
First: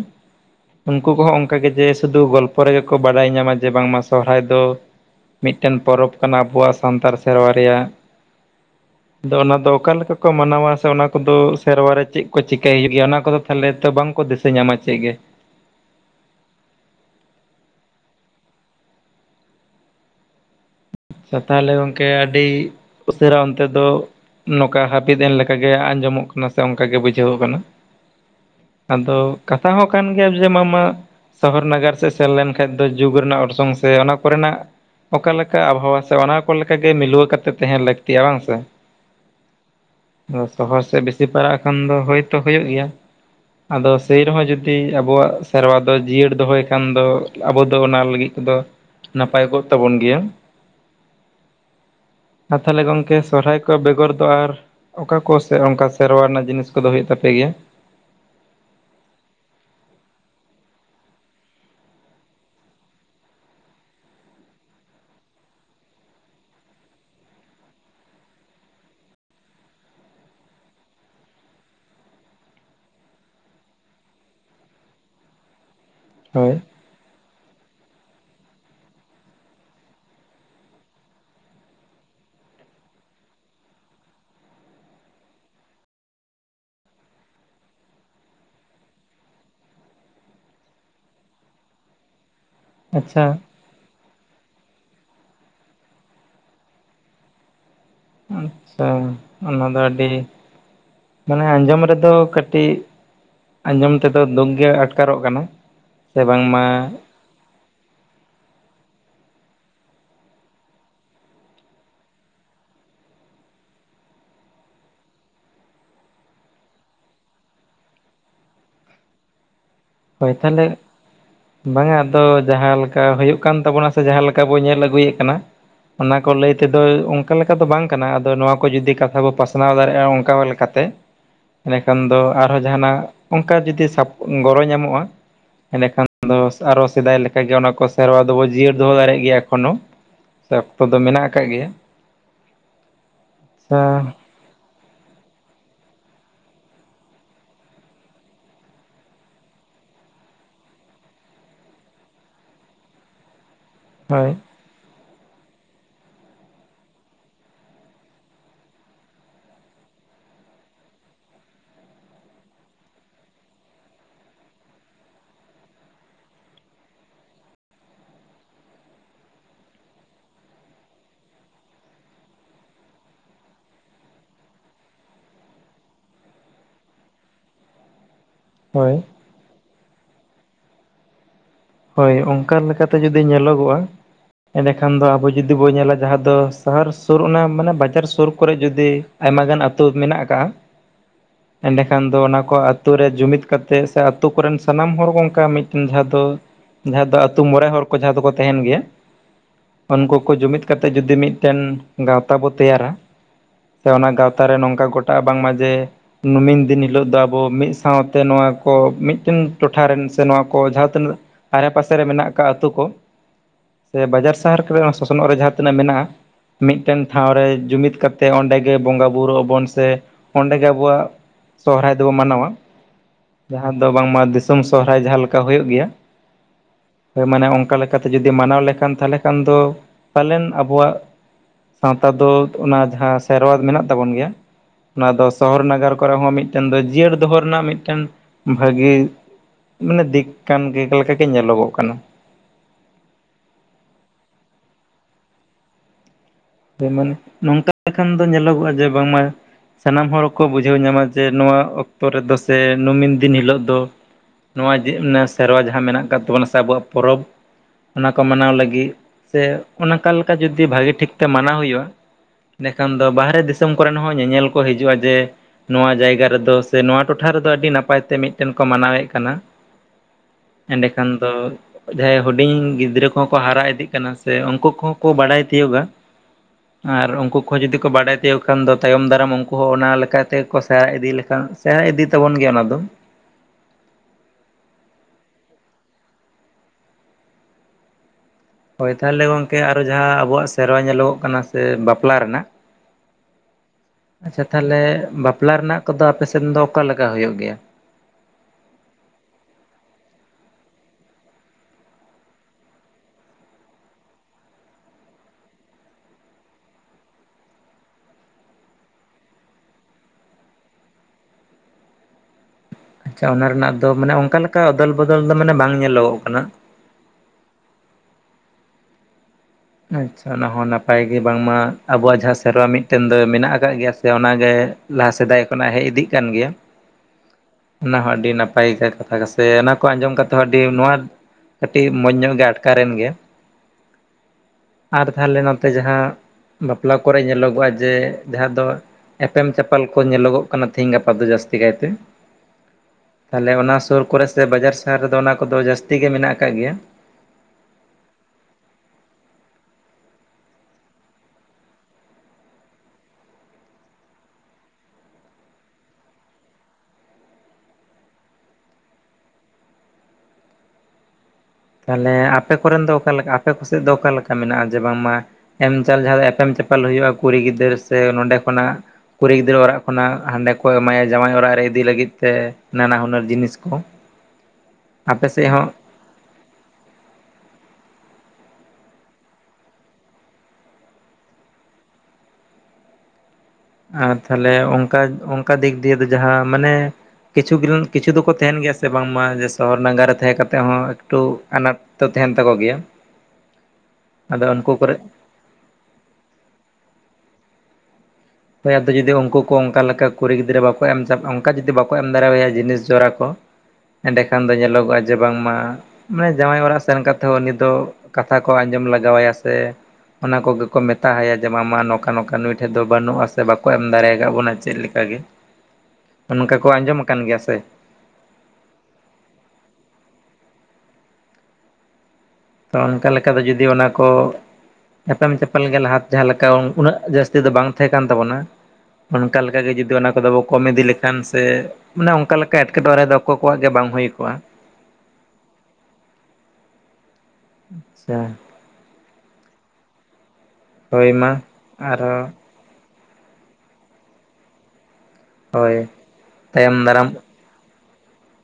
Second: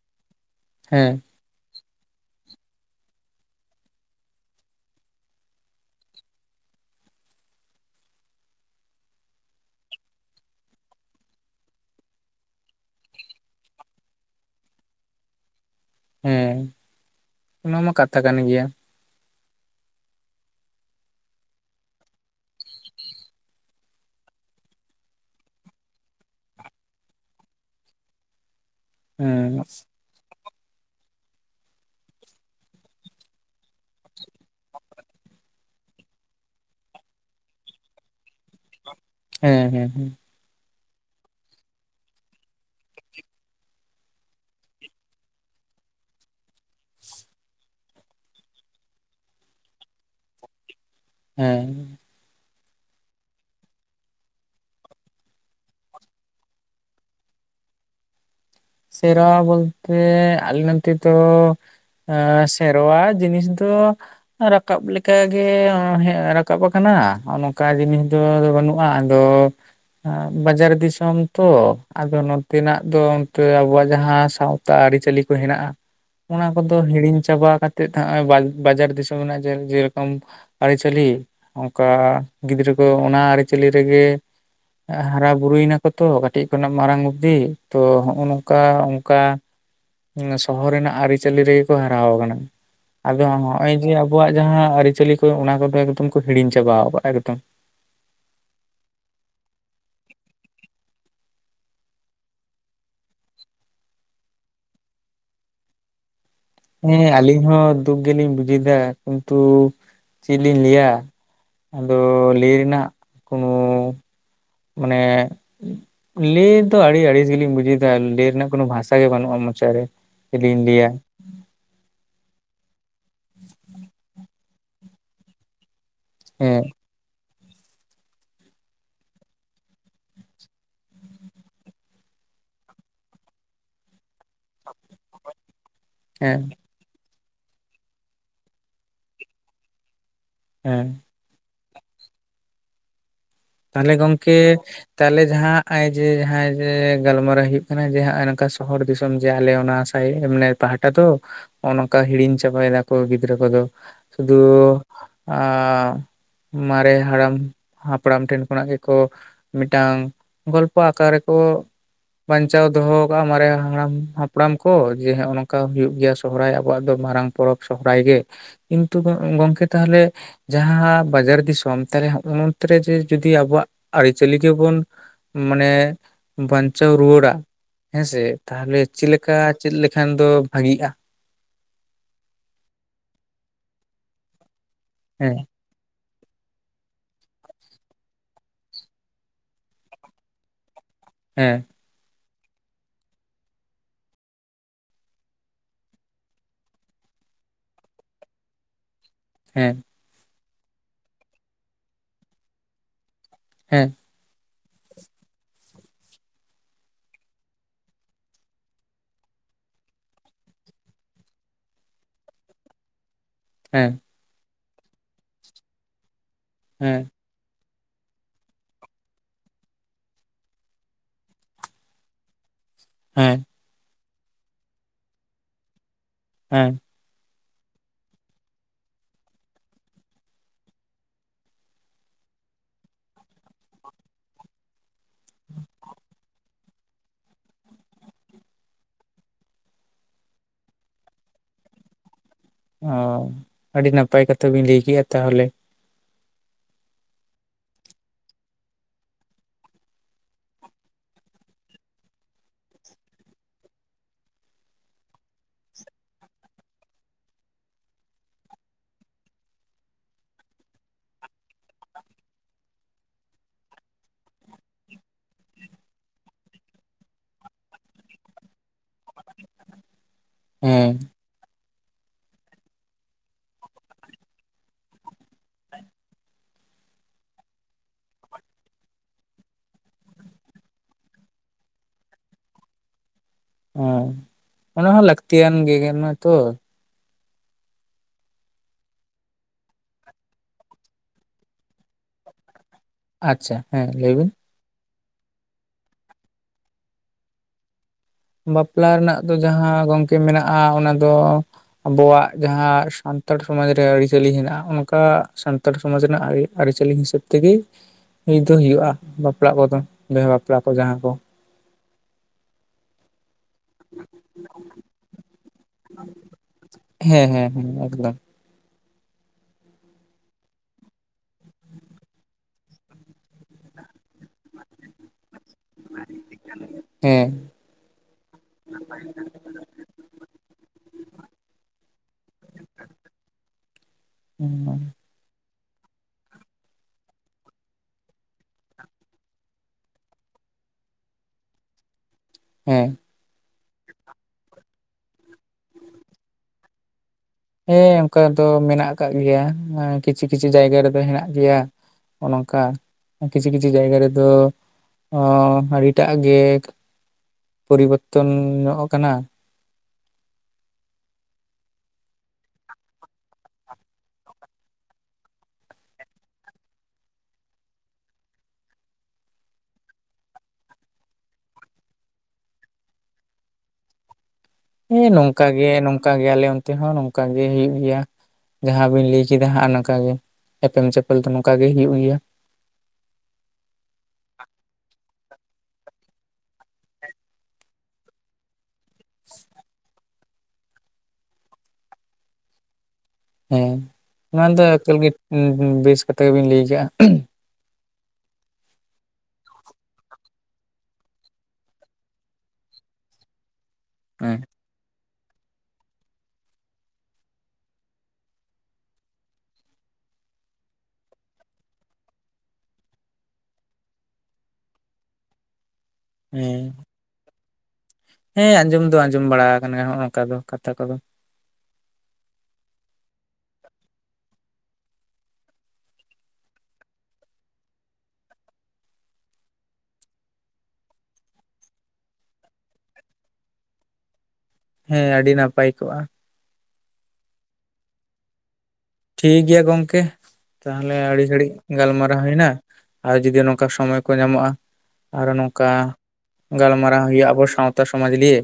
ᱩᱱᱠᱩ ᱦᱮᱸ ᱠᱚᱦᱚᱸ ᱚᱱᱠᱟᱜᱮ ᱡᱮ ᱥᱩᱫᱷᱩ ᱜᱚᱞᱯᱚ ᱨᱮᱜᱮ ᱠᱚ ᱵᱟᱰᱟᱭ ᱧᱟᱢᱟ ᱡᱮ ᱵᱟᱝᱢᱟ ᱥᱚᱦᱨᱟᱭ ᱫᱚ ᱢᱤᱫᱴᱮᱱ ᱯᱚᱨᱚᱵᱽ ᱠᱟᱱᱟ ᱟᱵᱚᱣᱟᱜ ᱥᱟᱱᱛᱟᱲ ᱥᱮᱨᱣᱟ ᱨᱮᱭᱟᱜ [INAUDIBLE] ᱟᱫᱚ ᱚᱱᱟ ᱫᱚ ᱚᱠᱟ ᱞᱮᱠᱟ ᱠᱚ ᱢᱟᱱᱟᱣᱟ ᱥᱮ ᱚᱱᱟ ᱠᱚᱫᱚ ᱥᱮᱨᱣᱟ ᱨᱮ ᱪᱮᱫ ᱠᱚ ᱪᱤᱠᱟᱹᱭ ᱦᱩᱭᱩᱜ ᱜᱮᱭᱟ ᱚᱱᱟ ᱠᱚᱫᱚ ᱛᱟᱦᱚᱞᱮ ᱛᱚ ᱵᱟᱝ? ᱫᱤᱥᱟᱹ ᱧᱟᱢᱟ ᱪᱮᱫ ᱜᱮ ᱦᱮᱸ ᱚᱱᱟ ᱢᱟ ᱠᱟᱛᱷᱟ ᱠᱟᱱ ᱜᱮᱭᱟ ᱾ ᱛᱟᱦᱚᱞᱮ ᱜᱚᱝᱠᱮ ᱟᱹᱰᱤ ᱩᱥᱟᱹᱨᱟ ᱚᱱᱛᱮ ᱫᱚ ᱱᱚᱝᱠᱟ ᱦᱟᱹᱯᱤᱫ ᱮᱱ ᱞᱮᱠᱟ ᱜᱮ ᱟᱸᱡᱚᱢᱚᱜ ᱠᱟᱱᱟ ᱥᱮ ᱚᱱᱠᱟ ᱜᱮ ᱵᱩᱡᱷᱟᱹᱣ ᱠᱟᱱᱟ᱾ [INAUDIBLE] ᱟᱫᱚ ᱦᱮᱸ ᱠᱟᱛᱷᱟ ᱦᱚᱸ ᱠᱟᱱ ᱜᱮᱭᱟ ᱡᱮ ᱵᱟᱝ ᱢᱟ ᱥᱚᱦᱚᱨ ᱱᱟᱜᱟᱨ ᱥᱮᱫ ᱥᱮᱱ ᱞᱮᱱ ᱠᱷᱟᱡ ᱫᱚ ᱡᱩᱜᱽ ᱨᱮᱱᱟᱜ ᱚᱨᱥᱚᱝ ᱥᱮ ᱚᱱᱟ ᱠᱚᱨᱮᱱᱟᱜ ᱚᱠᱟ ᱞᱮᱠᱟ ᱟᱵᱚᱦᱟᱣᱟ ᱥᱮ ᱚᱱᱟ ᱠᱚ ᱞᱮᱠᱟᱜᱮ ᱢᱤᱞᱟᱹᱣ ᱠᱟᱛᱮᱜ ᱛᱟᱦᱮᱱ ᱞᱟᱹᱠᱛᱤᱜ ᱟ ᱵᱟᱝ ᱥᱮ᱾ ᱦᱮᱸᱻ ᱦᱮᱸᱻ ᱥᱚᱦᱚᱨ ᱥᱮᱫ ᱵᱤᱥᱤ ᱯᱟᱲᱟᱜ ᱠᱷᱟᱱ ᱫᱚ ᱦᱳᱭᱛᱳ ᱦᱳᱭᱳᱜ ᱜᱮᱭᱟ᱾ ᱟᱫᱚ ᱥᱮᱭ ᱨᱮᱦᱚᱸ ᱡᱩᱫᱤ ᱟᱵᱚᱣᱟᱜ ᱥᱮᱨᱣᱟ ᱫᱚᱭ ᱡᱤᱭᱟᱹᱲ ᱫᱚᱦᱚᱭ ᱠᱷᱟᱱ ᱫᱚ ᱟᱵᱚ ᱫᱚ ᱚᱱᱟ ᱞᱟᱹᱜᱤᱫ ᱠᱚᱫᱚ ᱱᱟᱯᱟᱭ ᱠᱚᱜ ᱛᱟᱵᱚᱱ ᱜᱮᱭᱟ᱾ ᱦᱮᱸᱻ ᱟᱨ ᱛᱟᱦᱚᱞᱮ ᱜᱚᱝᱠᱮ ᱥᱚᱨᱦᱟᱭ ᱠᱚᱣᱟᱜ ᱵᱮᱜᱚᱨ ᱫᱚ ᱟᱨ ᱚᱠᱟ ᱠᱚ ᱥᱮᱫ ᱚᱱᱠᱟ ᱥᱮᱨᱣᱟ ᱨᱮᱱᱟᱜ ᱡᱤᱱᱤᱥ ᱠᱚᱫᱚ ᱦᱩᱭᱩᱜ ᱛᱟᱯᱮ ᱜᱮᱭᱟ? ᱥᱮᱨᱣᱟ ᱵᱚᱞᱛᱮ ᱟᱞᱮ ᱱᱚᱛᱮ ᱫᱚ ᱮᱸᱻ ᱥᱮᱨᱣᱟ ᱡᱤᱱᱤᱥ ᱫᱚ ᱨᱟᱠᱟᱵ ᱞᱮᱠᱟ ᱜᱮ ᱨᱟᱠᱟᱵ ᱟᱠᱟᱱᱟ ᱱᱚᱝᱠᱟ ᱜᱮ ᱡᱤᱱᱤᱥ ᱫᱚ ᱵᱟᱹᱱᱩᱜ᱾ ᱟᱫᱚ ᱵᱟᱡᱟᱨ ᱫᱤᱥᱚᱢ ᱛᱚ ᱟᱫᱚ ᱱᱚᱛᱮᱱᱟᱜ ᱫᱚ᱾ ᱛᱚ ᱟᱵᱚᱣᱟᱜ ᱡᱟᱦᱟᱸ ᱥᱟᱶᱛᱟ ᱟᱹᱨᱤᱪᱟᱹᱞᱤ ᱠᱚ ᱦᱮᱱᱟᱜᱼᱟ᱾ ᱚᱱᱟ ᱦᱳᱭ ᱠᱚᱫᱚ ᱫᱚ ᱦᱤᱲᱤᱧ ᱪᱟᱵᱟ ᱠᱟᱛᱮᱫ ᱦᱟᱹᱜ ᱵᱟᱡᱟᱨ ᱫᱤᱥᱚᱢ ᱨᱮᱱᱟᱜ ᱡᱮ ᱡᱮ ᱨᱚᱠᱚᱢ ᱟᱹᱨᱤᱪᱟᱹᱞᱤ ᱚᱱᱠᱟ ᱜᱤᱫᱽᱨᱟᱹ ᱠᱚ ᱚᱱᱟ ᱟᱹᱨᱤᱪᱟᱹᱞᱤ ᱨᱮᱜᱮ ᱦᱟᱨᱟ ᱵᱩᱨᱩᱭᱱᱟᱠᱚ ᱛᱚ ᱠᱟᱹᱴᱤᱡᱽ ᱠᱷᱚᱱᱟᱜ ᱢᱟᱨᱟᱝ ᱩᱵᱫᱷᱤ ᱛᱚ᱾ ᱱᱚᱝᱠᱟ ᱚᱱᱠᱟ ᱥᱚᱦᱚᱨ ᱨᱮᱱᱟᱜ ᱟᱹᱨᱤ ᱪᱟᱹᱞᱤ ᱨᱮᱜᱮ ᱠᱚ ᱦᱟᱨᱟ ᱟᱠᱟᱱᱟ᱾ ᱟᱫᱚ ᱟᱪᱪᱷᱟ ᱦᱚᱜᱸᱚᱭ ᱡᱮ ᱟᱵᱚᱣᱟᱜ ᱡᱟᱦᱟᱸ ᱟᱹᱨᱤ ᱪᱟᱹᱞᱤ ᱠᱚ ᱚᱱᱟ ᱠᱚᱫᱚ ᱮᱠᱫᱚᱢ ᱠᱚ ᱦᱤᱲᱤᱧ ᱪᱟᱵᱟᱣ ᱠᱟᱜᱼᱟ ᱮᱠᱫᱚᱢ᱾ ᱟᱸᱪᱪᱷᱟ ᱚᱱᱟ ᱫᱚ ᱟᱹᱰᱤ ᱢᱟᱱᱮ ᱟᱸᱡᱚᱢ ᱨᱮᱫᱚ ᱠᱟᱹᱴᱤᱡᱽ ᱟᱸᱡᱚᱢ ᱛᱮᱫᱚ ᱫᱩᱠ ᱜᱮ ᱟᱴᱠᱟᱨᱚᱜ ᱠᱟᱱᱟ ᱥᱮ ᱵᱟᱝᱢᱟ ᱦᱮᱸᱻ ᱟᱹᱞᱤᱧ ᱦᱚᱸ ᱫᱩᱠ ᱜᱮᱞᱤᱧ ᱵᱩᱡᱮᱫᱟ ᱠᱤᱱᱛᱩ ᱪᱮᱫ ᱞᱤᱧ ᱞᱟᱹᱭᱟ᱾ ᱟᱫᱚ ᱞᱟᱹᱭ ᱨᱮᱱᱟᱜ ᱠᱚ ᱢᱟᱱᱮᱻ ᱞᱮᱭ ᱫᱚ ᱟᱹᱰᱤ ᱟᱹᱲᱤᱥ ᱜᱮᱞᱤᱧ ᱵᱩᱡᱮᱫᱟ ᱞᱮᱟᱹᱭ ᱨᱮᱱᱟᱜ ᱠᱳᱱᱚ ᱵᱷᱟᱥᱟ ᱜᱮ ᱵᱟᱹᱱᱩᱜᱼᱟ ᱢᱚᱪᱟᱨᱮ᱾ ᱦᱳᱭ ᱪᱮᱫᱞᱤᱧ ᱛᱟᱦᱚᱞᱮ᱾ ᱞᱟᱹᱭᱟ ᱵᱟᱝᱼᱟ ᱟᱫᱚ ᱡᱟᱦᱟᱸᱞᱮᱠᱟ ᱦᱩᱭᱩᱜ ᱠᱟᱱ ᱛᱟᱵᱚᱱᱟ ᱥᱮ ᱡᱟᱦᱟᱸᱞᱮᱠᱟ ᱵᱚᱱ ᱧᱮᱞ ᱟᱹᱜᱩᱭᱮᱫ ᱠᱟᱱᱟ᱾ ᱚᱱᱟ ᱠᱚ ᱞᱟᱹᱭ ᱦᱮᱸ ᱛᱮᱫᱚ ᱚᱱᱠᱟ ᱞᱮᱠᱟ ᱫᱚ ᱵᱟᱝ ᱠᱟᱱᱟ ᱟᱫᱚ ᱱᱚᱹᱣᱟ ᱠᱚ ᱡᱩᱫᱤ ᱠᱟᱛᱷᱟ ᱵᱚ ᱯᱟᱥᱱᱟᱣ ᱫᱟᱲᱮᱭᱟᱜᱼᱟ ᱚᱱᱠᱟ ᱞᱮᱠᱟᱹᱛᱮ ᱮᱸᱰᱮ ᱠᱷᱟᱱ ᱫᱚ ᱟᱨᱦᱚᱸ ᱡᱟᱦᱟᱱᱟᱜ ᱚᱱᱠᱟ ᱡᱩᱫᱤ ᱥᱟᱯ ᱜᱚᱨᱚ ᱧᱟᱢᱚᱜ᱾ [INAUDIBLE] ᱮᱰᱮᱸᱠᱷᱟᱱ ᱫᱚ ᱦᱮᱸ ᱟᱨᱦᱚ ᱥᱮᱫᱟᱭ ᱞᱮᱠᱟᱜᱮ ᱚᱱᱟ ᱠᱚ ᱥᱮᱨᱣᱟ ᱫᱚ ᱵᱚᱱ ᱡᱤᱭᱟᱹᱲ ᱫᱚᱦᱚᱸ ᱫᱟᱲᱮᱭᱟᱜ ᱜᱮᱭᱟ ᱮᱠᱷᱚᱱᱳ ᱚᱠᱛᱚ ᱦᱮᱸ ᱫᱚ ᱢᱮᱱᱟᱜ ᱟᱠᱟᱫ ᱜᱮᱭᱟ᱾ ᱛᱟᱦᱚᱸᱞᱮ ᱟᱪᱪᱷᱟ ᱜᱚᱝᱠᱮ᱾ ᱛᱟᱦᱞᱮ ᱡᱟᱦᱟ ᱟᱭ ᱡᱮ ᱡᱟᱦᱟᱭ ᱡᱮ ᱜᱟᱞ ᱢᱟᱨᱟᱣ ᱦᱩᱭᱩᱜ ᱠᱟᱱᱟ ᱡᱮ ᱱᱚᱝᱠᱟ ᱥᱚᱦᱚᱨ ᱫᱩᱥᱚᱢ ᱡᱮ ᱟᱞᱮ ᱚᱱᱟ ᱦᱟᱭ ᱮ ᱢᱟᱱᱮ ᱯᱟᱦᱟᱴᱟ ᱛᱚ ᱱᱚᱝᱠᱟ ᱦᱤᱲᱤᱧ ᱪᱟᱵᱟᱭ ᱫᱟᱠᱚ ᱜᱤᱫᱽᱨᱟᱹ ᱠᱚᱫᱚ᱾ ᱦᱳᱭ ᱥᱩᱫᱩ ᱟᱸᱜ ᱢᱟᱨᱮ ᱦᱟᱲᱟᱢ᱾ ᱦᱟᱯᱲᱟᱢ ᱴᱷᱮᱱ ᱠᱷᱚᱱᱟᱜ ᱜᱮᱠᱚ ᱢᱤᱫᱴᱟᱝ ᱜᱚᱞᱯᱚ ᱟᱠᱟᱣ ᱨᱮᱠᱚ ᱵᱟᱧᱪᱟᱣ ᱫᱚᱦᱚ ᱠᱟᱜᱼᱟ ᱢᱟᱨᱮ ᱦᱟᱲᱟᱢ ᱦᱟᱯᱲᱟᱢ ᱠᱚ ᱡᱮ ᱦᱚᱜᱼᱚ ᱱᱚᱝᱠᱟ ᱦᱩᱭᱩᱜ ᱜᱮᱭᱟ ᱥᱚᱨᱦᱟᱭ ᱟᱵᱚᱣᱟᱜ ᱫᱚ ᱢᱟᱨᱟᱝ ᱯᱚᱨᱚᱵ ᱥᱚᱦᱚᱨᱟᱭ ᱜᱮ᱾ ᱠᱤᱱᱸᱛᱩ ᱜᱚᱝᱠᱮ ᱛᱟᱦᱚᱞᱮ ᱡᱟᱦᱟ ᱵᱟᱡᱟᱨ ᱫᱤᱥᱚᱢ ᱛᱟᱦᱚᱞᱮ ᱦᱚᱸ ᱚᱸᱜ ᱛᱨᱮ ᱡᱮ ᱡᱩᱚᱫᱤ ᱟᱵᱚᱣᱟᱜ ᱟᱹᱨᱤᱪᱟᱹᱞᱤ ᱜᱮ ᱵᱚᱱ ᱢᱟᱱᱮ ᱵᱟᱧᱪᱟᱣ ᱨᱩᱣᱟᱹᱲᱟᱜ ᱦᱮᱸᱥᱮ᱾ ᱛᱟᱦᱚᱞᱮ ᱦᱳᱭ ᱪᱮᱫ ᱞᱮᱠᱟ ᱪᱮᱫ ᱞᱮᱠᱷᱟᱱ ᱫᱚ ᱵᱷᱟᱜᱤᱜᱼᱟ᱾ ᱦᱳᱭ ᱚᱱᱠᱟ ᱞᱮᱠᱟᱛᱮ ᱡᱩᱫᱤ ᱧᱮᱞᱚᱜᱚᱜᱼᱟ ᱮᱱᱰᱮᱠᱷᱟᱱ ᱫᱚ ᱟᱵᱚ ᱦᱮᱸ ᱡᱩᱫᱤ ᱵᱚᱱ ᱧᱮᱞᱟ ᱡᱟᱦᱟᱸ ᱫᱚ ᱥᱟᱦᱟᱨ ᱥᱩᱨ ᱚᱱᱟᱹ ᱢᱟᱹᱱᱮ ᱵᱟᱡᱟᱨ ᱥᱩᱨ ᱠᱚᱨᱮᱹ ᱡᱩᱫᱤ ᱟᱭᱢᱟᱹ ᱜᱟᱱ ᱟᱹᱛᱩ ᱢᱮᱱᱟᱜ ᱟᱠᱟᱫᱼᱟ ᱦᱮᱸ ᱮᱸᱰᱮᱠᱷᱟᱱ ᱫᱚ ᱚᱱᱟᱹ ᱠᱚᱛᱳ ᱨᱮ ᱡᱩᱢᱤᱫ ᱠᱟᱛᱮᱼᱜ ᱥᱮ ᱟᱛᱳ ᱠᱚᱨᱮᱱ ᱥᱟᱱᱟᱢ ᱦᱚᱲᱚᱱᱠᱟ ᱢᱤᱫᱴᱮᱱ ᱡᱟᱦᱟ ᱫᱚ ᱡᱟᱦᱟᱸ ᱫᱚ ᱟᱛᱳ ᱢᱚᱬᱮ ᱦᱚᱲ ᱠᱚ ᱡᱟᱦᱟᱸ ᱫᱚᱠᱚ ᱛᱟᱦᱮᱸᱱ ᱜᱮᱭᱟ᱾ ᱦᱮᱸ ᱩᱱᱠᱩ ᱠᱚ ᱡᱩᱢᱤᱫ ᱠᱟᱹᱛᱮ ᱡᱩᱫᱤ ᱢᱤᱫᱴᱮᱱ ᱜᱟᱶᱛᱟᱹ ᱵᱚ ᱛᱮᱭᱟᱨᱟ ᱦᱮᱸ ᱥᱮ ᱚᱱᱟᱹ ᱜᱟᱶ ᱛᱟᱨ ᱨᱮ ᱱᱚᱝᱠᱟ ᱜᱚᱴᱟᱜᱼᱟ ᱵᱟᱝᱢᱟ ᱡᱮ ᱱᱢᱤᱱᱫᱤᱱ ᱦᱤᱞᱳᱜ ᱫᱚ ᱟᱵᱚ ᱢᱤᱫ ᱥᱟᱶᱛᱮ ᱱᱚᱣᱟ ᱠᱚ ᱢᱤᱫᱴᱮᱱ ᱴᱚᱴᱷᱟ ᱨᱮᱱ ᱥᱮ ᱱᱚᱹᱣᱟ ᱠᱚ ᱡᱟᱦᱟ ᱛᱤᱱᱟᱹᱜ ᱟᱨᱮ ᱯᱟᱥᱮ ᱨᱮ ᱢᱮᱱᱟᱜ ᱠᱟᱫ ᱟᱛᱩᱳ ᱠᱚ ᱦᱮᱸ ᱥᱮ ᱵᱟᱡᱟᱨ ᱥᱟᱦᱟᱨ ᱠᱚᱨᱮ ᱥᱚᱥᱱᱚᱜ ᱨᱮ ᱡᱟᱦᱟᱸ ᱛᱤᱱᱟᱜ ᱢᱮᱱᱟᱜᱼᱟ ᱢᱤᱫᱴᱮᱱ ᱦᱮᱸ ᱴᱷᱟᱶ ᱨᱮ ᱡᱩᱢᱤᱫ ᱠᱟᱹᱛᱮ ᱚᱸᱰᱮ ᱜᱮ ᱵᱚᱸᱜᱟ ᱵᱩᱨᱩᱜ ᱟᱵᱚᱱ ᱥᱮ ᱚᱸᱰᱮᱜ ᱟᱵᱚᱣᱟᱜ ᱥᱚᱦᱚᱨᱟᱭ ᱫᱚ ᱵᱚᱱ ᱢᱟᱱᱟᱣᱟ᱾ ᱦᱮᱸ ᱡᱟᱦᱟᱸ ᱫᱚ ᱵᱟᱝᱢᱟ ᱵᱟᱝᱹᱢᱟ ᱫᱤᱥᱚᱢ ᱥᱚᱦᱚᱨᱭ ᱡᱟᱦᱟᱸ ᱞᱮᱠᱟ ᱦᱩᱭᱩᱜ ᱜᱮᱭᱟ᱾ ᱦᱮᱸ ᱦᱮᱭ ᱢᱟᱱᱮ ᱚᱱᱠᱟᱹ ᱞᱮᱠᱟᱹᱛᱮ ᱡᱩᱫᱤ ᱢᱟᱱᱟᱣ ᱞᱮᱠᱷᱟᱱ ᱛᱟᱦᱚᱞᱮ ᱠᱷᱟᱱ ᱫᱚ ᱯᱟᱞᱮᱱ ᱟᱵᱚᱣᱟᱜ ᱥᱟᱶᱛᱟ ᱫᱚ ᱚᱱᱟ ᱡᱟᱦᱟᱸ ᱥᱮᱨᱣᱟ ᱢᱮᱱᱟᱜ ᱛᱟᱵᱚᱱ ᱜᱮᱭᱟ᱾ ᱚᱱᱟ ᱫᱚ ᱥᱚᱦᱚᱨ ᱱᱟᱜᱟᱨ ᱠᱚᱨᱮ ᱦᱚᱸ ᱢᱤᱫ ᱢᱤᱫᱴᱮᱱ ᱫᱚ ᱡᱤᱭᱟᱹᱲ ᱫᱚᱦᱚ ᱨᱮᱱᱟᱜ ᱢᱤᱫᱴᱮᱱ ᱵᱷᱟᱜᱤ ᱢᱟᱱᱮ ᱫᱤᱠ ᱠᱟᱱ ᱜᱮ ᱞᱮᱠᱟ ᱜᱮ ᱧᱮᱞᱚᱜᱚᱜ ᱠᱟᱱᱟ᱾ ᱚᱸ ᱟᱹᱰᱤ ᱱᱟᱯᱟᱼᱭ ᱠᱟᱛᱷᱟ ᱵᱤᱱ ᱞᱟᱹᱭ ᱠᱮᱫᱼᱟ ᱛᱟᱦᱚᱞᱮ᱾ ᱡᱮᱢᱚᱱ ᱱᱚᱝᱠᱟ ᱞᱮᱠᱷᱟᱱ ᱫᱚ ᱧᱮᱞᱚᱜᱚᱜᱼᱟ ᱡᱮ ᱵᱟᱝᱢᱟ ᱥᱟᱱᱟᱢ ᱦᱚᱲ ᱠᱚ ᱵᱩᱡᱷᱟᱹᱣ ᱧᱟᱢᱟ ᱡᱮ ᱱᱚᱣᱟ ᱚᱠᱛᱚ ᱨᱮᱫᱚ ᱥᱮ ᱱᱢᱤᱱ ᱫᱤᱱ ᱦᱤᱞᱳᱜ ᱫᱚ ᱱᱚᱹᱣᱟ ᱡᱮ ᱥᱮᱨᱣᱟ ᱡᱟᱦᱟᱸ ᱢᱮᱱᱟᱜ ᱟᱠᱟᱫ ᱛᱟᱵᱚᱱᱟ ᱥᱮ ᱟᱵᱚᱣᱟᱜ ᱯᱚᱨᱚᱵᱽ ᱚᱱᱟ ᱠᱚ ᱢᱟᱱᱟᱣᱟ ᱞᱟᱹᱜᱤᱫ ᱥᱮ ᱚᱱᱠᱟᱹ ᱞᱮᱠᱟ ᱡᱚᱫᱤ ᱵᱷᱟᱹᱜᱤ ᱴᱷᱤᱠ ᱛᱮ ᱢᱟᱱᱟᱣᱟ ᱦᱩᱭᱩᱜᱼᱟ᱾ ᱮᱸᱰᱮᱸᱠᱷᱟᱱ ᱫᱚ ᱵᱟᱦᱨᱮ ᱫᱤᱥᱚᱢ ᱠᱚᱨᱮᱱ ᱦᱚ ᱧᱮᱧᱮᱞ ᱠᱚ ᱦᱤᱡᱩᱜᱼᱟ ᱡᱮ ᱱᱚᱣᱟ ᱡᱟᱭᱜᱟ ᱨᱮᱫᱚ ᱥᱮ ᱱᱚᱣᱟ ᱴᱚᱴᱷᱟ ᱨᱮᱫᱚ ᱟᱹᱰᱤ ᱱᱟᱯᱟᱭ ᱛᱮ ᱢᱤᱫᱴᱮᱱ ᱠᱚ ᱢᱟᱱᱟᱣᱮᱫ ᱠᱟᱱᱟ᱾ ᱦᱮᱸ ᱮᱸᱰᱮᱸᱠᱷᱟᱱ ᱫᱚ ᱡᱟᱦᱟᱸᱭ ᱦᱩᱰᱤᱧ ᱜᱤᱫᱽᱨᱟᱹ ᱠᱚᱦᱚ ᱠᱚ ᱦᱟᱨᱟ ᱤᱫᱤᱜ ᱠᱟᱱᱟ ᱥᱮ ᱩᱱᱠᱩ ᱠᱚᱦᱚ ᱠᱚ ᱵᱟᱲᱟᱭ ᱛᱤᱭᱳᱚᱜᱟ, ᱟᱨ ᱩᱱᱠᱩ ᱠᱚᱦᱚ ᱡᱩᱫᱤ ᱠᱚ ᱵᱟᱰᱟᱭ ᱛᱤᱭᱳᱜ ᱠᱷᱟᱱ ᱫᱚ ᱛᱟᱭᱚᱢ ᱫᱟᱨᱟᱢ ᱩᱱᱠᱩ ᱦᱚ ᱚᱱᱟ ᱞᱮᱠᱟ ᱛᱮᱠᱚ ᱥᱮᱬᱟ ᱤᱫᱤ ᱞᱮᱠᱷᱟᱱ ᱥᱮᱬᱟ ᱤᱫᱤ ᱛᱟᱵᱚᱱ ᱜᱮᱭᱟ ᱚᱱᱟ ᱫᱚ᱾ ᱚ ᱚᱱᱟ ᱦᱚᱸ ᱞᱟᱹᱠᱛᱤᱭᱟᱱ ᱜᱮ ᱠᱟᱱᱟ ᱛᱚ᱾ ᱦᱳᱭ ᱛᱟᱦᱞᱮ ᱜᱚᱝᱠᱮ ᱟᱨᱚ ᱡᱟᱦᱟᱸ ᱟᱵᱚᱣᱟᱜ ᱥᱮᱨᱣᱟ ᱧᱮᱞᱚᱜᱚᱜ ᱠᱟᱱᱟ ᱥᱮ ᱵᱟᱯᱞᱟ ᱨᱮᱱᱟᱜ ᱟᱪᱪᱷᱟ ᱦᱮᱸ ᱞᱟᱹᱭᱵᱤᱱ᱾ ᱛᱟᱦᱞᱮ ᱵᱟᱯᱞᱟ ᱨᱮᱱᱟᱜ ᱠᱚᱫᱚ ᱟᱯᱮᱥᱮᱱ ᱫᱚ ᱚᱠᱟ ᱞᱮᱠᱟ ᱦᱩᱭᱩᱜ ᱜᱮᱭᱟ? ᱵᱟᱯᱞᱟ ᱨᱮᱱᱟᱜ ᱫᱚ ᱡᱟᱸᱦᱟᱸ ᱜᱚᱝᱠᱮ ᱢᱮᱱᱟᱜᱼᱟ ᱚᱱᱟ ᱫᱚ ᱟᱵᱚᱣᱟᱜ ᱡᱟᱸᱦᱟᱸ ᱥᱟᱱᱛᱟᱲ ᱥᱚᱢᱟᱡᱽ ᱨᱮ ᱟᱹᱨᱤᱪᱟᱹᱞᱤ ᱦᱮᱱᱟᱜᱼᱟ ᱚᱱᱠᱟ ᱥᱟᱱᱛᱟᱲ ᱥᱚᱢᱟᱡᱽ ᱨᱮᱱᱟᱜ ᱟᱨᱤ ᱟᱨᱤᱪᱟᱞᱤ ᱦᱤᱥᱟᱹᱵᱽ ᱛᱮᱜᱮ ᱦᱩᱭ ᱫᱚ ᱦᱩᱭᱩᱜᱼᱟ ᱵᱟᱯᱞᱟ ᱠᱚᱫᱚ ᱵᱤᱦᱟ ᱵᱟᱯᱞᱟ ᱠᱚ ᱡᱟᱦᱟᱸ ᱠᱚ᱾ ᱟᱪᱪᱷᱟ ᱚᱱᱟ ᱨᱮᱱᱟᱜ ᱫᱚ ᱢᱟᱱᱮ ᱚᱱᱠᱟ ᱞᱮᱠᱟ ᱚᱫᱚᱞ ᱵᱚᱫᱚᱞ ᱫᱚ ᱢᱟᱱᱮ ᱵᱟᱝ ᱧᱮᱞᱚᱜᱚᱜ ᱠᱟᱱᱟ᱾ ᱦᱮᱸ ᱦᱮᱸ ᱦᱮᱸ ᱮᱠᱫᱚᱢ᱾ ᱟᱪᱪᱷᱟ ᱚᱱᱟ ᱦᱚᱸ ᱱᱟᱯᱟᱭ ᱜᱮ ᱵᱟᱝᱢᱟ ᱟᱵᱚᱣᱟᱜ ᱡᱟᱦᱟᱸ ᱥᱮᱨᱣᱟ ᱢᱤᱫᱴᱮᱱ ᱫᱚ ᱢᱮᱱᱟᱜ ᱟᱠᱟᱫ ᱜᱮᱭᱟ ᱥᱮ ᱚᱱᱟᱜᱮ ᱞᱟᱦᱟ ᱥᱮᱫᱟᱭ ᱠᱷᱚᱱᱟᱜ ᱦᱮᱡ ᱤᱫᱤᱜ ᱠᱟᱱ ᱜᱮᱭᱟ ᱦᱮᱸ ᱚᱱᱟ ᱦᱚᱸ ᱟᱹᱰᱤ ᱱᱟᱯᱟᱭ ᱠᱟᱛᱷᱟ ᱥᱮ ᱚᱱᱟ ᱠᱚ ᱟᱸᱡᱚᱢ ᱠᱟᱛᱮᱜ ᱦᱚᱸ ᱟᱹᱰᱤ ᱱᱚᱣᱟ ᱠᱟᱹᱴᱤᱡ ᱢᱚᱸᱡᱽ ᱧᱚᱜ ᱜᱮ ᱟᱴᱠᱟᱨᱮᱱ ᱜᱮ᱾ ᱟᱨ ᱛᱟᱦᱞᱮ ᱱᱚᱛᱮ ᱡᱟᱸᱦᱟᱸ ᱵᱟᱯᱞᱟ ᱠᱚᱨᱮ ᱧᱮᱞᱚᱜᱚᱜᱼᱟ ᱡᱮ ᱡᱟᱸᱦᱟᱸ ᱫᱚ ᱮᱯᱮᱢ ᱪᱟᱯᱟᱞ ᱠᱚ ᱧᱮᱞᱚᱜᱚᱜ ᱠᱟᱱᱟ ᱛᱤᱦᱤᱧ ᱜᱟᱯᱟ ᱫᱚ ᱡᱟᱥᱛᱤ ᱠᱟᱭᱛᱮ᱾ ᱦᱮᱸ ᱛᱟᱦᱞᱮ ᱚᱱᱟ ᱥᱩᱨ ᱠᱚᱨᱮ ᱥᱮ ᱵᱟᱡᱟᱨ ᱥᱟᱦᱟᱨ ᱨᱮᱫᱚ ᱚᱱᱟ ᱠᱚᱫᱚ ᱡᱟᱹᱥᱛᱤ ᱜᱮ ᱢᱮᱱᱟᱜ ᱟᱠᱟᱫ ᱜᱮᱭᱟ? ᱦᱮᱸ ᱚᱱᱠᱟ ᱫᱚ ᱢᱮᱱᱟᱜ ᱟᱠᱟᱜ ᱜᱮᱭᱟ ᱠᱤᱪᱷᱩ ᱠᱤᱪᱷᱩ ᱡᱟᱭᱜᱟ ᱨᱮᱫᱚ ᱦᱮᱱᱟᱜ ᱜᱮᱭᱟ᱾ ᱚᱱᱚᱝᱠᱟ ᱠᱤᱪᱷᱩ ᱠᱤᱪᱷᱩ ᱡᱟᱭᱜᱟ ᱨᱮᱫᱚ ᱚ ᱟᱰᱤᱴᱟᱜ ᱜᱮ ᱯᱚᱨᱤᱵᱚᱨᱛᱚᱱ ᱧᱚᱜ ᱟᱠᱟᱱᱟ᱾ ᱛᱟᱦᱞᱮ ᱟᱯᱮ ᱠᱚᱨᱮᱱ ᱫᱚ ᱚᱠᱟ ᱞᱮᱠᱟ ᱟᱯᱮ ᱠᱚᱥᱮᱫ ᱫᱚ ᱚᱠᱟ ᱞᱮᱠᱟ ᱢᱮᱱᱟᱜᱼᱟ ᱡᱮ ᱵᱟᱝᱢᱟ ᱮᱢ ᱪᱟᱞ ᱡᱟᱸᱦᱟᱸ ᱫᱚ ᱮᱯᱮᱢ ᱪᱟᱯᱟᱞ ᱦᱩᱭᱩᱜᱼᱟ ᱠᱩᱲᱤ ᱜᱤᱫᱟᱹᱨ ᱥᱮ ᱱᱚᱸᱰᱮ ᱠᱷᱚᱱᱟᱜ ᱠᱩᱲᱤ ᱜᱤᱫᱽᱨᱟᱹ ᱚᱲᱟᱜ ᱠᱷᱚᱱᱟᱜ ᱦᱟᱸᱰᱮ ᱠᱚ ᱮᱢᱟᱭᱟ ᱡᱟᱶᱟᱭ ᱚᱲᱟᱜ ᱨᱮ ᱤᱫᱤ ᱞᱟᱹᱜᱤᱫ ᱛᱮ ᱱᱟᱱᱟ ᱦᱩᱱᱟᱹᱨ ᱡᱤᱱᱤᱥ ᱠᱚ ᱦᱮᱸ ᱟᱯᱮ ᱱᱚᱝᱠᱟ ᱥᱮᱫ ᱜᱮ ᱦᱚᱸ ᱱᱚᱝᱠᱟ ᱜᱮ ᱟᱞᱮ ᱚᱱᱛᱮ ᱦᱚᱸ ᱱᱚᱝᱠᱟ ᱜᱮ ᱦᱩᱭᱩᱜ ᱜᱮᱭᱟ ᱡᱟᱸᱦᱟᱸ ᱵᱤᱱ ᱞᱟᱹᱭ ᱠᱮᱫᱟ ᱦᱟᱸᱜ ᱱᱚᱝᱠᱟ ᱜᱮ ᱮᱯᱮᱢ ᱪᱟᱯᱟᱞ ᱫᱚ ᱱᱚᱝᱠᱟ ᱜᱮ ᱦᱩᱭᱩᱜ ᱜᱮᱭᱟ ᱟᱨ ᱛᱟᱦᱞᱮ ᱚᱱᱠᱟ ᱚᱱᱠᱟ ᱫᱤᱠ ᱫᱤᱭᱮ ᱫᱚ ᱡᱟᱸᱦᱟᱸ ᱢᱟᱱᱮ ᱠᱤᱪᱷᱩ ᱜᱤᱞᱟᱹᱱ ᱠᱤᱪᱷᱩ ᱫᱚᱠᱚ ᱛᱟᱦᱮᱱ ᱜᱮᱭᱟ ᱥᱮ ᱵᱟᱝᱢᱟ ᱡᱮ ᱥᱚᱦᱚᱨ ᱱᱟᱸᱜᱟᱨ ᱨᱮ ᱛᱟᱸᱦᱮᱸ ᱠᱟᱛᱮᱜ ᱦᱚᱸ ᱮᱠᱴᱩ ᱟᱱᱟᱴ ᱫᱚ ᱛᱟᱦᱮᱱ ᱛᱟᱠᱚ ᱜᱮᱭᱟ ᱦᱮᱸ ᱚᱱᱟ ᱟᱫᱚ ᱫᱚ ᱩᱱᱠᱩ ᱠᱚᱨᱮ ᱮᱠᱟᱞ ᱜᱮ ᱵᱮᱥ ᱠᱟᱛᱷᱟ ᱜᱮᱵᱤᱱ ᱞᱟᱹᱭ ᱠᱟᱜᱼᱟ ᱦᱳᱭ ᱟᱫᱚ ᱡᱩᱫᱤ ᱩᱝᱠᱩ ᱠᱚ ᱚᱝᱠᱟ ᱞᱮᱠᱟ ᱠᱩᱲᱤ ᱜᱤᱫᱽᱨᱟᱹ ᱵᱟᱠᱚ ᱮᱢ ᱪᱟᱯᱟ ᱚᱝᱠᱟ ᱡᱩᱫᱤ ᱵᱟᱠᱚ ᱮᱢ ᱫᱟᱲᱮᱣᱟᱭᱟ ᱡᱤᱱᱤᱥ ᱡᱚᱲᱟ ᱠᱚ [UNINTELLIGIBLE] ᱮᱸᱰᱮᱠᱷᱟᱱ ᱫᱚ ᱧᱮᱞᱚᱜᱚᱜᱼᱟ ᱡᱮ ᱵᱟᱝᱢᱟ ᱢᱟᱱᱮ ᱡᱟᱶᱟᱭ ᱚᱲᱟᱜ ᱥᱮᱱ ᱠᱟᱛᱮ ᱦᱚᱸ ᱩᱱᱤ ᱫᱚ ᱠᱟᱛᱷᱟ ᱠᱚ ᱟᱸᱡᱚᱢ ᱞᱟᱜᱟᱣᱟᱭᱟ ᱥᱮ ᱚᱱᱟ ᱠᱚᱜᱮ ᱠᱚ ᱢᱮᱛᱟ ᱟᱭᱟ ᱡᱮ ᱵᱟᱝ ᱢᱟ ᱱᱚᱝᱠᱟ ᱱᱚᱝᱠᱟ ᱱᱩᱭ ᱴᱷᱮᱡ ᱫᱚ ᱵᱟᱹᱱᱩᱜᱼᱟ ᱥᱮ ᱵᱟᱠᱚ ᱮᱢ ᱫᱟᱲᱮ ᱟᱠᱟᱫ ᱵᱚᱱᱟ ᱪᱮᱫ ᱞᱮᱠᱟ ᱜᱤ ᱚᱱᱠᱟ ᱦᱮᱸ ᱠᱚ ᱟᱸᱡᱚᱢ ᱟᱠᱟᱱ ᱜᱮᱭᱟ ᱥᱮ ᱦᱮᱸ ᱟᱸᱡᱚᱢ ᱫᱚ ᱟᱸᱡᱚᱢ ᱵᱟᱲᱟ ᱟᱠᱟᱱᱟ ᱱᱚᱜᱼᱚ ᱱᱚᱝᱠᱟ ᱫᱚ ᱠᱟᱛᱷᱟ ᱠᱚᱫᱚ ᱛᱚ ᱚᱱᱠᱟ ᱞᱮᱠᱟ ᱫᱚ ᱡᱩᱫᱤ ᱚᱱᱟ ᱠᱚ ᱮᱯᱮᱢ ᱪᱟᱯᱟᱞ ᱜᱮ ᱞᱟᱦᱟ ᱡᱟᱸᱦᱟᱸ ᱞᱮᱠᱟ ᱩᱱᱟᱹᱜ ᱡᱟᱥᱛᱤ ᱫᱚ ᱵᱟᱝ ᱛᱟᱦᱮᱸ ᱠᱟᱱ ᱛᱟᱵᱚᱱᱟ ᱚᱱᱠᱟ ᱞᱮᱠᱟ ᱜᱮ ᱡᱩᱫᱤ ᱚᱱᱟ ᱠᱚᱫᱚ ᱵᱚ ᱠᱚᱢ ᱤᱫᱤ ᱞᱮᱠᱷᱟᱱ ᱥᱮ ᱢᱟᱱᱮ ᱚᱝᱠᱟ ᱞᱮᱠᱟ ᱮᱴᱠᱮ ᱴᱚᱬᱮ ᱫᱚ ᱟᱠᱚ ᱠᱚᱣᱟᱜ ᱜᱮ ᱵᱟᱝ ᱦᱩᱭ ᱠᱚᱜᱼᱟ ᱦᱮᱸ ᱟᱹᱰᱤ ᱱᱟᱯᱟᱭ ᱠᱚᱜᱼᱟ ᱟᱪᱪᱷᱟ ᱴᱷᱤᱠ ᱜᱮᱭᱟ ᱜᱚᱝᱠᱮ ᱛᱟᱦᱞᱮ ᱦᱳᱭ ᱟᱹᱰᱤ ᱢᱟ ᱜᱷᱟᱹᱲᱤᱡ ᱜᱟᱞᱢᱟᱨᱟᱣ ᱟᱨᱦᱚᱸ ᱦᱩᱭ ᱮᱱᱟ ᱟᱨ ᱡᱩᱫᱤ ᱱᱚᱝᱠᱟ ᱥᱚᱢᱚᱭ ᱠᱚ ᱧᱟᱢᱚᱜᱼᱟ ᱟᱨᱚ ᱱᱚᱝᱠᱟ ᱦᱳᱭ ᱛᱟᱭᱚᱢ ᱜᱟᱞᱢᱟᱨᱟᱣ ᱫᱟᱨᱟᱢ ᱦᱩᱭᱩᱜᱼᱟ ᱟᱵᱚ ᱥᱟᱶᱛᱟ ᱥᱚᱢᱟᱡ ᱞᱤᱭᱮ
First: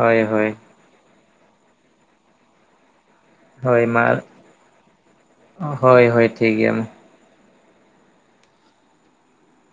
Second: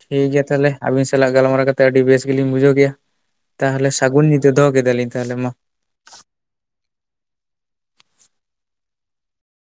ᱴᱷᱤᱠ ᱜᱮᱭᱟ ᱦᱳᱭ ᱛᱟᱞᱮ ᱟᱹᱵᱤᱱ ᱥᱟᱞᱟᱜ ᱜᱟᱞᱢᱟᱨᱟᱣ ᱠᱟᱛᱮᱫ ᱟᱰᱤ ᱵᱮᱥ ᱜᱮᱞᱤᱧ ᱵᱩᱡᱷᱟᱹᱣ ᱠᱮᱭᱟ ᱦᱳᱭ ᱛᱟᱦᱞᱮ ᱢᱟ ᱥᱟᱜᱩᱱ ᱧᱤᱫᱟᱹ ᱫᱚᱦᱚ ᱠᱮᱫᱟᱞᱤᱧ ᱛᱟᱦᱞᱮ ᱢᱟ ᱦᱳᱭ ᱦᱳᱭ ᱴᱷᱤᱠ ᱜᱮᱭᱟ ᱢᱟ